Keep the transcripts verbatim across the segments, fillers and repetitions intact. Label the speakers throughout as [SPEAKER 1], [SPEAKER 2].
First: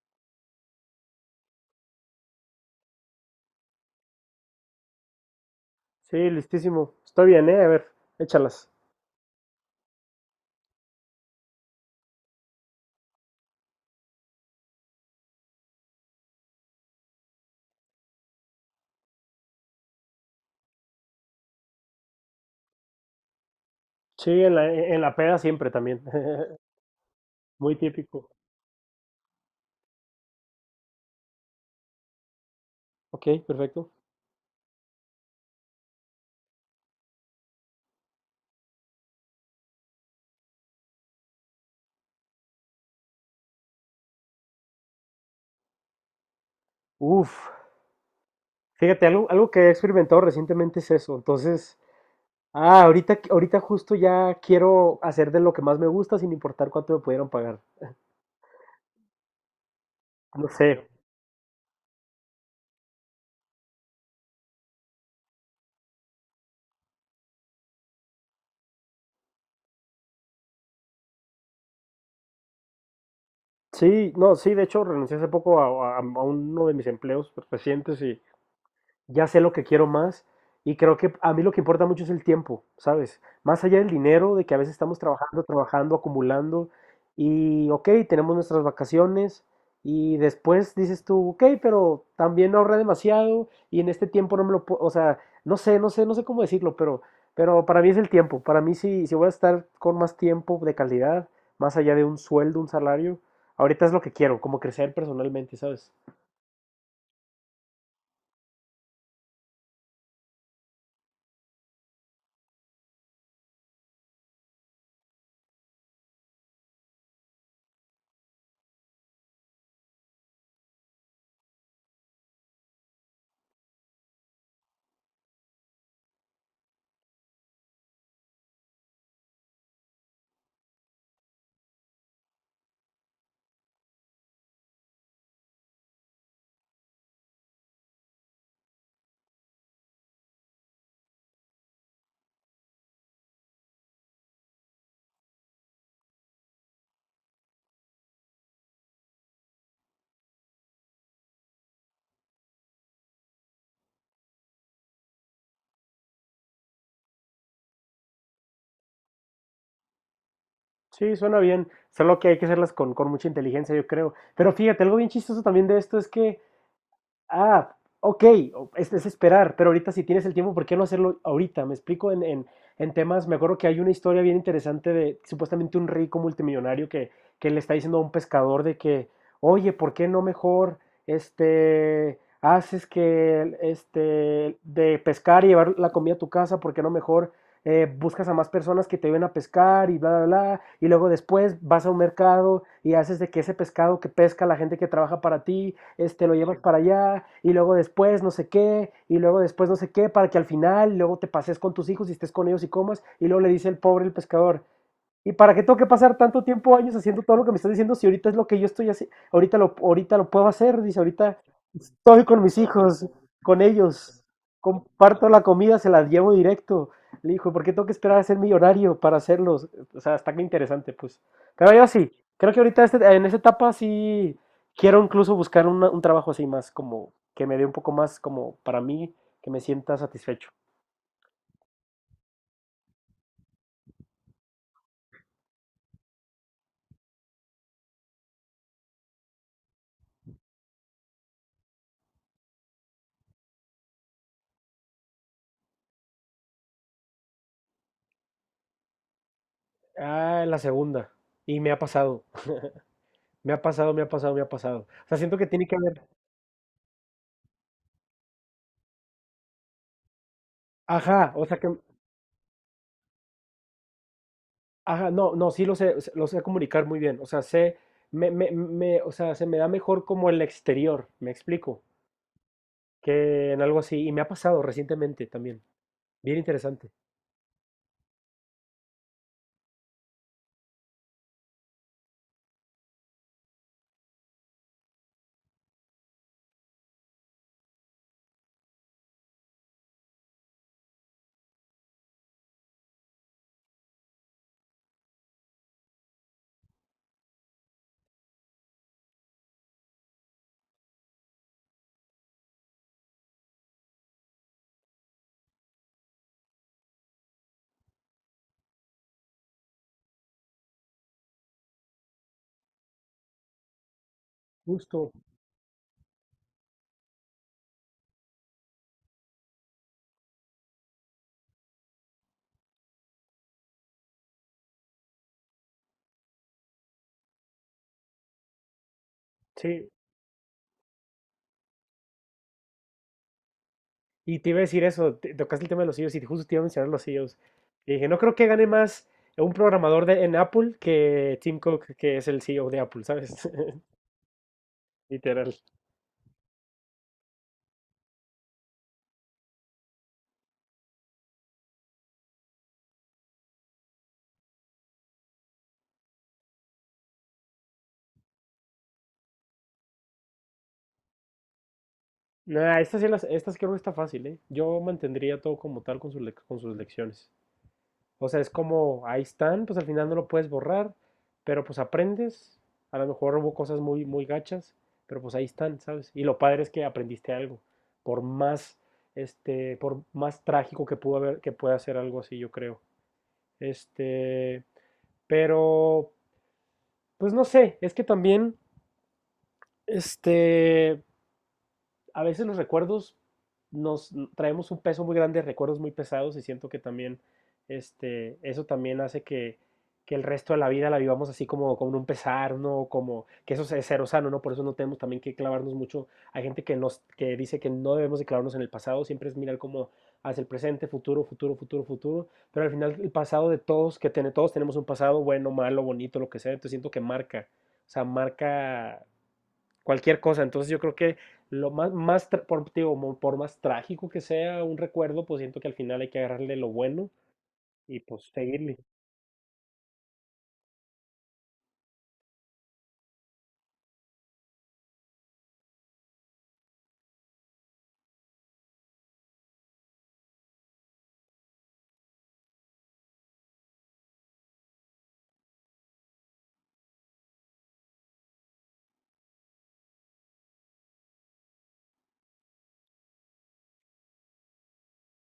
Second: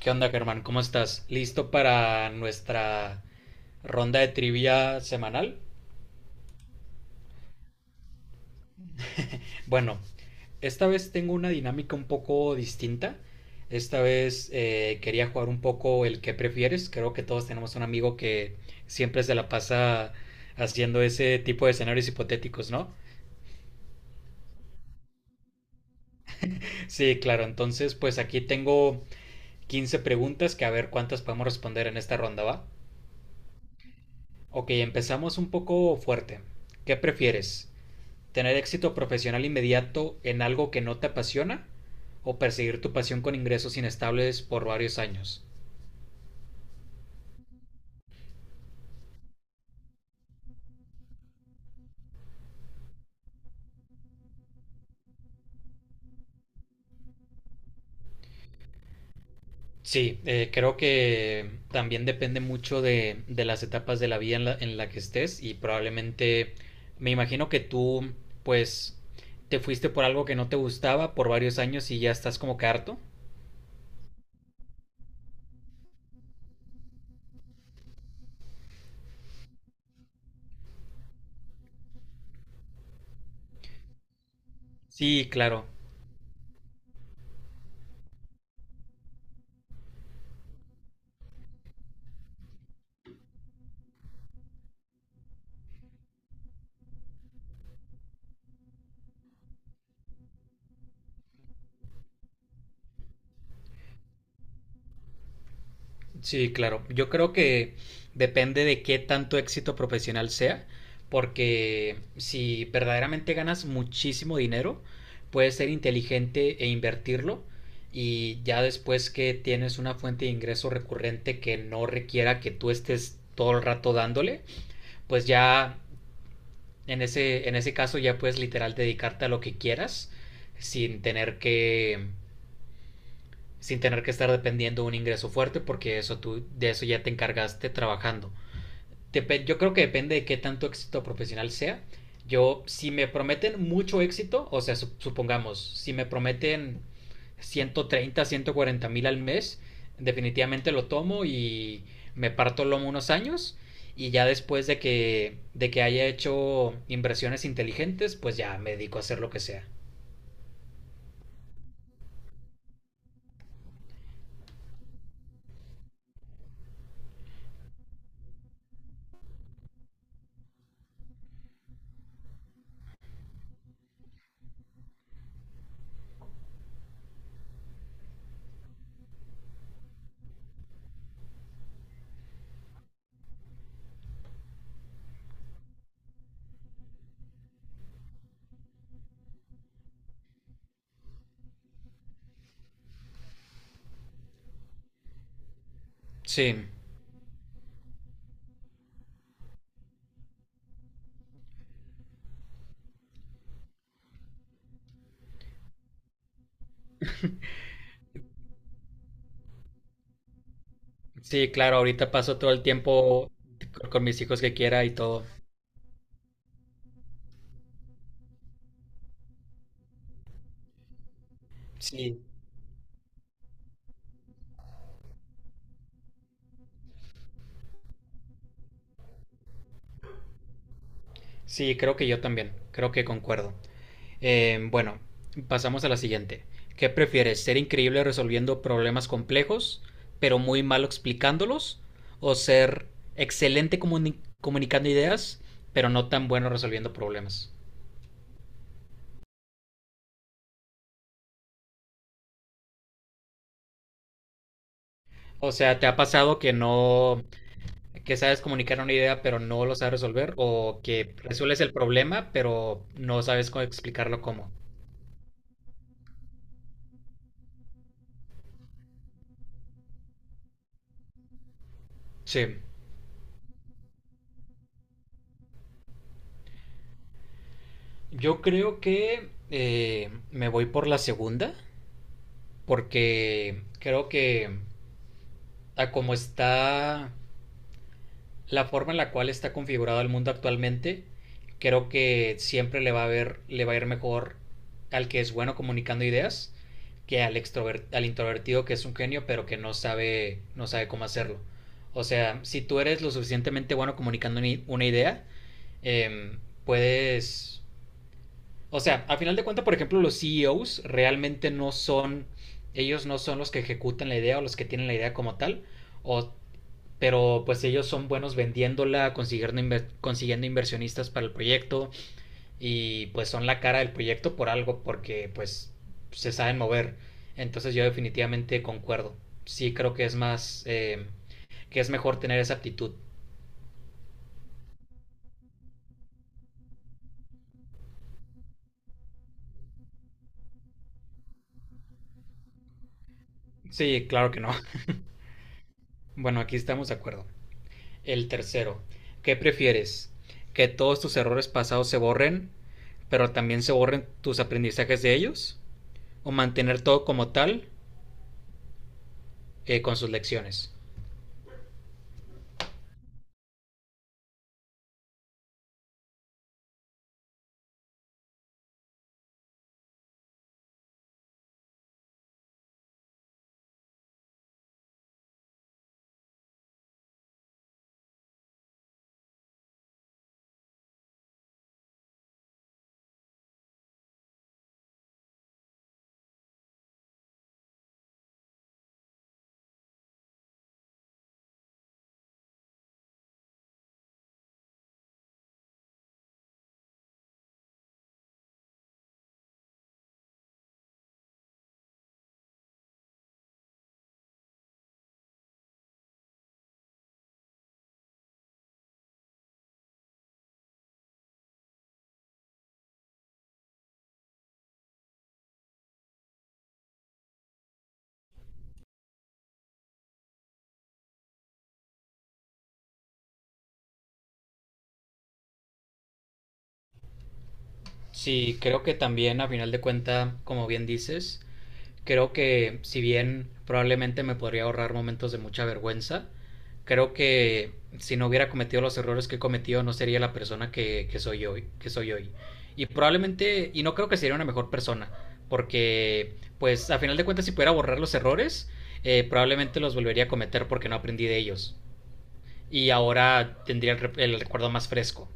[SPEAKER 1] ¿Qué onda, Germán? ¿Cómo estás? ¿Listo para nuestra ronda de trivia semanal?
[SPEAKER 2] Sí, listísimo. Está bien, ¿eh? A ver, échalas.
[SPEAKER 1] Bueno, esta vez tengo una dinámica un poco distinta. Esta vez eh, quería jugar un poco el que prefieres. Creo que todos tenemos un amigo que siempre se la pasa haciendo ese tipo de escenarios hipotéticos, ¿no?
[SPEAKER 2] Sí, en la, en la peda siempre también.
[SPEAKER 1] Sí, claro.
[SPEAKER 2] Muy
[SPEAKER 1] Entonces, pues
[SPEAKER 2] típico.
[SPEAKER 1] aquí tengo quince preguntas que a ver cuántas podemos responder en esta ronda, ¿va?
[SPEAKER 2] Ok, perfecto.
[SPEAKER 1] Ok, empezamos un poco fuerte. ¿Qué prefieres? ¿Tener éxito profesional inmediato en algo que no te apasiona? ¿O perseguir tu pasión con ingresos inestables por varios años?
[SPEAKER 2] Uf, fíjate, algo, algo que he experimentado recientemente es eso. Entonces, ah, ahorita, ahorita justo ya quiero hacer de lo que más me gusta sin importar cuánto me pudieran pagar.
[SPEAKER 1] Sí,
[SPEAKER 2] No
[SPEAKER 1] eh,
[SPEAKER 2] sé.
[SPEAKER 1] creo que también depende mucho de, de las etapas de la vida en la, en la que estés y probablemente me imagino que tú pues te fuiste por algo que no te gustaba por varios años y ya estás como que harto.
[SPEAKER 2] Sí, no, sí, de hecho renuncié hace poco a, a- a uno de mis empleos recientes y ya sé lo que quiero más y creo que a mí lo que importa mucho es el tiempo, ¿sabes? Más allá del dinero, de que a veces estamos
[SPEAKER 1] Sí,
[SPEAKER 2] trabajando,
[SPEAKER 1] claro.
[SPEAKER 2] trabajando, acumulando y, ok, tenemos nuestras vacaciones y después dices tú, ok, pero también ahorré demasiado y en este tiempo no me lo puedo, o sea, no sé, no sé, no sé cómo decirlo, pero, pero para mí es el tiempo, para mí si, si voy a estar con más tiempo de calidad, más allá de un sueldo, un salario, ahorita es lo que quiero, como crecer personalmente, ¿sabes?
[SPEAKER 1] Sí, claro. Yo creo que depende de qué tanto éxito profesional sea, porque si verdaderamente ganas muchísimo dinero, puedes ser inteligente e invertirlo y ya después que tienes una fuente de ingreso recurrente que no requiera que tú estés todo el rato dándole, pues ya en ese, en ese caso ya puedes literal dedicarte a lo que quieras sin tener que sin tener que estar dependiendo de un ingreso fuerte porque eso tú de eso ya te encargaste trabajando. Dep Yo creo que depende de qué tanto éxito profesional sea. Yo, si me prometen mucho éxito, o sea, sup- supongamos, si me prometen ciento treinta, ciento cuarenta mil al mes, definitivamente lo tomo y me parto el lomo unos años y ya después de que, de que haya hecho inversiones inteligentes, pues ya me dedico a hacer lo que sea.
[SPEAKER 2] Sí, suena bien. Solo que hay que hacerlas con, con mucha inteligencia, yo creo. Pero fíjate, algo bien chistoso también de esto es que, ah, ok, o- es, es esperar, pero ahorita si tienes el tiempo, ¿por qué no hacerlo ahorita? Me explico en, en, en temas, me acuerdo que hay una historia bien interesante de supuestamente un rico multimillonario que, que le está diciendo a un pescador de que, oye, ¿por qué no mejor este, haces que, este, de pescar y llevar la comida a tu casa? ¿Por qué no mejor? eh, buscas a más personas que te ayuden a pescar y bla, bla, bla, y luego después vas a un mercado y haces de que ese pescado que pesca la gente que trabaja para ti, este, lo llevas
[SPEAKER 1] Sí.
[SPEAKER 2] para allá, y luego después no sé qué, y luego después no sé qué, para que al final luego te pases con tus hijos y estés con ellos y comas, y luego le dice el pobre el pescador, ¿y para qué tengo que pasar tanto tiempo, años haciendo todo lo que me estás diciendo si ahorita es lo que yo estoy haciendo, ahorita lo, ahorita lo puedo hacer, dice, ahorita
[SPEAKER 1] Sí, claro, ahorita
[SPEAKER 2] estoy
[SPEAKER 1] paso
[SPEAKER 2] con
[SPEAKER 1] todo
[SPEAKER 2] mis
[SPEAKER 1] el
[SPEAKER 2] hijos,
[SPEAKER 1] tiempo
[SPEAKER 2] con
[SPEAKER 1] con con mis
[SPEAKER 2] ellos.
[SPEAKER 1] hijos que quiera y todo.
[SPEAKER 2] Comparto la comida, se la llevo directo. Le dijo, ¿por qué tengo que esperar a ser millonario para hacerlos? O sea, está que interesante, pues. Pero yo sí,
[SPEAKER 1] Sí,
[SPEAKER 2] creo que ahorita este- en esta etapa sí quiero incluso buscar una- un trabajo así más como que me dé un poco más como para mí, que me sienta satisfecho.
[SPEAKER 1] sí, creo que yo también, creo que concuerdo. Eh, bueno, pasamos a la siguiente. ¿Qué prefieres, ser increíble resolviendo problemas complejos, pero muy malo explicándolos, o ser excelente comuni- comunicando ideas, pero no tan bueno resolviendo problemas?
[SPEAKER 2] Ah, la segunda. Y me ha pasado, me ha pasado, me ha pasado, me ha pasado. O sea, siento que
[SPEAKER 1] O
[SPEAKER 2] tiene que
[SPEAKER 1] sea, ¿te ha
[SPEAKER 2] haber.
[SPEAKER 1] pasado que no, que sabes comunicar una idea pero no lo sabes resolver o que
[SPEAKER 2] Ajá, o sea
[SPEAKER 1] resuelves
[SPEAKER 2] que
[SPEAKER 1] el problema pero no sabes cómo explicarlo cómo?
[SPEAKER 2] ajá, no, no, sí lo sé, lo sé comunicar muy bien. O sea, sé, me, me, me- o sea, se me da mejor como el exterior, me explico,
[SPEAKER 1] Sí,
[SPEAKER 2] que en algo así. Y me ha pasado recientemente también. Bien interesante.
[SPEAKER 1] yo creo que eh, me voy por la segunda porque creo que a como está la forma en la cual está configurado el mundo actualmente, creo que siempre le va a ver, le va a ir mejor al que es bueno comunicando ideas que al, extrover- al introvertido que es un genio pero que no sabe, no sabe cómo hacerlo. O sea, si tú eres lo suficientemente bueno comunicando ni- una idea, em, puedes... O sea, a final de cuentas, por ejemplo, los C E Os realmente no son... Ellos no son los que ejecutan la idea o los que tienen la
[SPEAKER 2] Justo,
[SPEAKER 1] idea como tal, o pero pues ellos son buenos vendiéndola, consiguiendo, inver- consiguiendo inversionistas para el proyecto y pues son la cara del proyecto por algo porque pues se saben mover. Entonces yo definitivamente concuerdo. Sí
[SPEAKER 2] sí.
[SPEAKER 1] creo que es más, eh, que es mejor tener esa aptitud.
[SPEAKER 2] Y te iba a decir eso, te- tocaste el tema de los C E Os y justo te iba a mencionar los C E Os. Y dije, no creo que gane más un programador de, en Apple que Tim Cook, que es el C E O de Apple, ¿sabes?
[SPEAKER 1] Sí, claro que no.
[SPEAKER 2] Literal.
[SPEAKER 1] Bueno, aquí estamos de acuerdo. El tercero, ¿qué prefieres? ¿Que todos tus errores pasados se borren, pero también se borren tus aprendizajes de ellos? ¿O mantener todo como tal, eh, con sus lecciones?
[SPEAKER 2] Nah, estas, sí las- estas creo que no está fácil, ¿eh? Yo mantendría todo como tal con sus, lec- con sus lecciones. O sea, es como, ahí están, pues al final no lo puedes borrar, pero pues aprendes. A lo mejor hubo cosas muy, muy gachas, pero pues ahí están, ¿sabes? Y lo padre es que aprendiste algo, por más, este, por más trágico que pudo haber, que pueda ser algo así, yo creo. Este, pero, pues no sé, es que también, este, a veces los recuerdos nos traemos un peso muy grande, recuerdos muy pesados y siento que también este, eso también hace que, que el resto de la vida la vivamos así como con un pesar, ¿no? Como que eso es cero sano, ¿no? Por eso no tenemos también que clavarnos mucho. Hay gente que, nos, que dice que no debemos de clavarnos en el pasado, siempre es mirar como hacia el presente, futuro, futuro, futuro, futuro, pero al final el pasado de todos, que tiene, todos tenemos un pasado bueno, malo, bonito, lo que sea, entonces siento que marca, o sea, marca cualquier cosa. Entonces yo creo que lo más, más por, digo, por más trágico que sea un recuerdo, pues siento que al final hay que agarrarle lo bueno y pues
[SPEAKER 1] Sí,
[SPEAKER 2] seguirle.
[SPEAKER 1] creo que también a final de cuenta, como bien dices, creo que si bien probablemente me podría ahorrar momentos de mucha vergüenza, creo que si no hubiera cometido los errores que he cometido no sería la persona que, que soy hoy, que soy hoy. Y probablemente, y no creo que sería una mejor persona, porque pues a final de cuentas si pudiera borrar los errores, eh, probablemente los volvería a cometer porque no aprendí de ellos. Y ahora tendría el, re- el recuerdo más fresco.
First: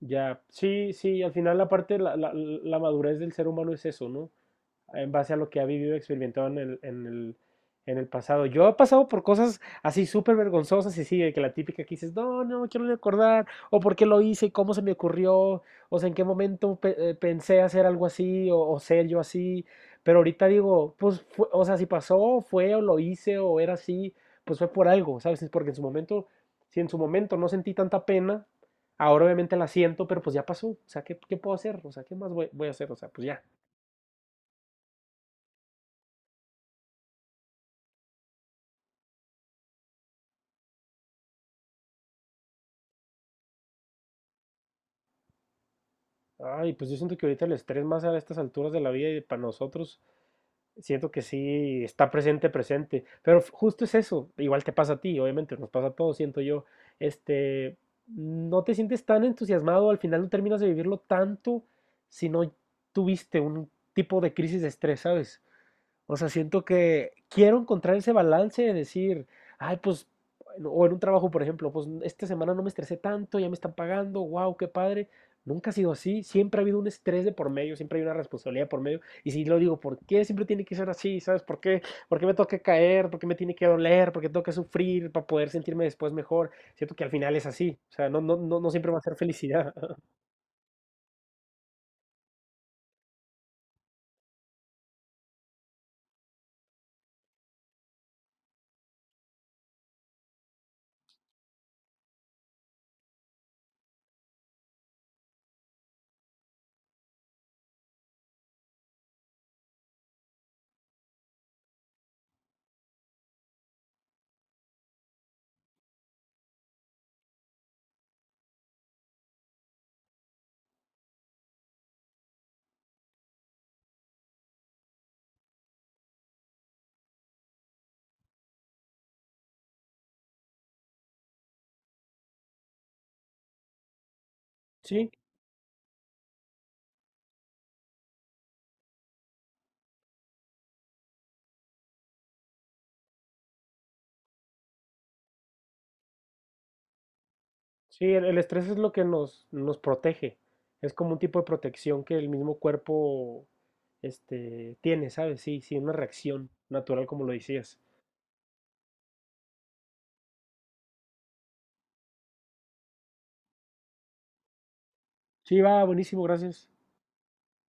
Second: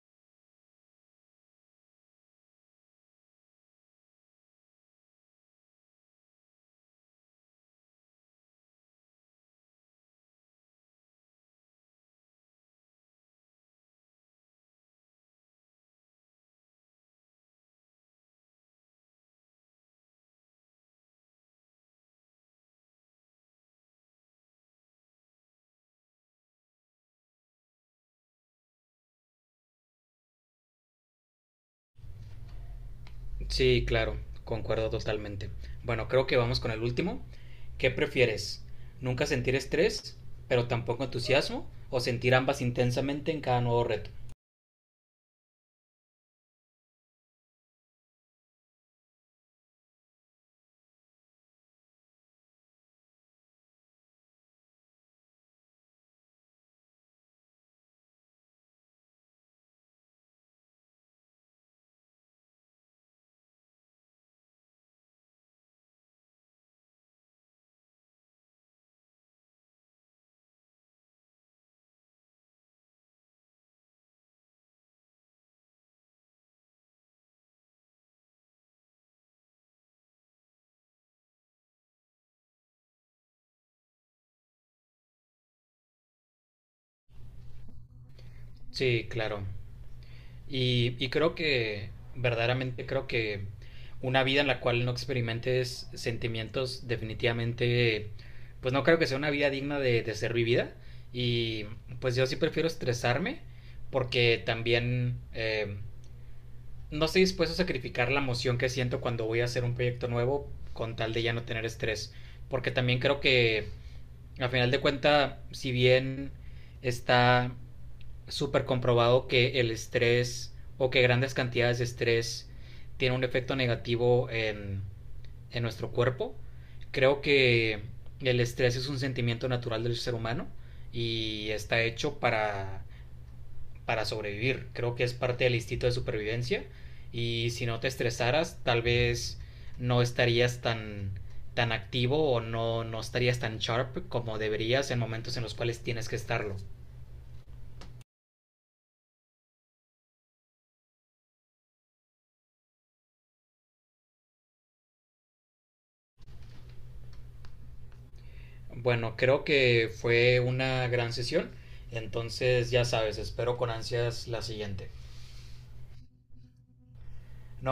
[SPEAKER 2] Ya, sí, sí, al final la parte, la, la, la madurez del ser humano es eso, ¿no? En base a lo que ha vivido, experimentado en el, en el, en el pasado. Yo he pasado por cosas así súper vergonzosas y sí, de que la típica que dices, no, no quiero recordar, o por qué lo hice, cómo se me ocurrió, o sea, en qué momento pe- eh, pensé hacer algo así, o, o ser yo así. Pero ahorita digo, pues, fue- o sea, si pasó, fue, o lo hice, o era así, pues fue por algo, ¿sabes? Es porque en su momento, si en su momento no sentí tanta pena, ahora obviamente la siento, pero pues ya pasó, o sea, ¿qué, qué puedo hacer? O sea, ¿qué más voy, voy a hacer? O sea, pues ya,
[SPEAKER 1] Sí, claro, concuerdo totalmente. Bueno, creo que vamos con el último. ¿Qué prefieres? ¿Nunca sentir estrés, pero tampoco entusiasmo? ¿O sentir ambas intensamente en cada nuevo reto?
[SPEAKER 2] ay, pues yo siento que ahorita el estrés más a estas alturas de la vida y para nosotros, siento que sí está presente, presente. Pero f- justo es eso, igual te pasa a ti, obviamente, nos pasa a todos, siento yo. Este, no te sientes tan entusiasmado, al final no terminas de vivirlo tanto si no tuviste un tipo de crisis de estrés, ¿sabes? O sea, siento que quiero encontrar ese balance de decir, ay, pues, bueno, o en un trabajo, por ejemplo, pues esta semana no me estresé tanto, ya me están pagando, wow, qué padre. Nunca ha sido así, siempre ha habido un estrés de por medio, siempre hay una responsabilidad por medio. Y si lo digo, ¿por qué siempre tiene que ser así? ¿Sabes por qué? ¿Por qué me toca caer? ¿Por qué me tiene que doler? ¿Por qué tengo que sufrir para poder sentirme después mejor? Siento que al final es así, o sea, no, no, no, no siempre va a
[SPEAKER 1] Sí,
[SPEAKER 2] ser
[SPEAKER 1] claro.
[SPEAKER 2] felicidad.
[SPEAKER 1] Y, y creo que, verdaderamente creo que una vida en la cual no experimentes sentimientos definitivamente, pues no creo que sea una vida digna de, de ser vivida. Y pues yo sí prefiero estresarme porque también... eh, no estoy dispuesto a sacrificar la emoción que siento cuando voy a hacer un proyecto nuevo con tal de ya no tener estrés. Porque también creo que, a final de cuentas, si bien está súper comprobado que el estrés o que grandes cantidades de estrés tiene un efecto negativo en, en nuestro cuerpo, creo que el estrés es un sentimiento natural del ser humano y está hecho para para sobrevivir. Creo que
[SPEAKER 2] Sí.
[SPEAKER 1] es parte del instinto de supervivencia y si no te estresaras, tal vez no estarías tan, tan activo o no, no estarías tan sharp como deberías en momentos en los cuales tienes que estarlo.
[SPEAKER 2] Sí, el, el estrés es lo que nos, nos protege. Es como un tipo de protección que el mismo cuerpo este, tiene, ¿sabes? Sí, sí, una reacción natural, como lo decías.
[SPEAKER 1] Bueno, creo que fue una gran sesión, entonces ya sabes, espero con ansias la siguiente.
[SPEAKER 2] Sí, va, buenísimo, gracias.
[SPEAKER 1] No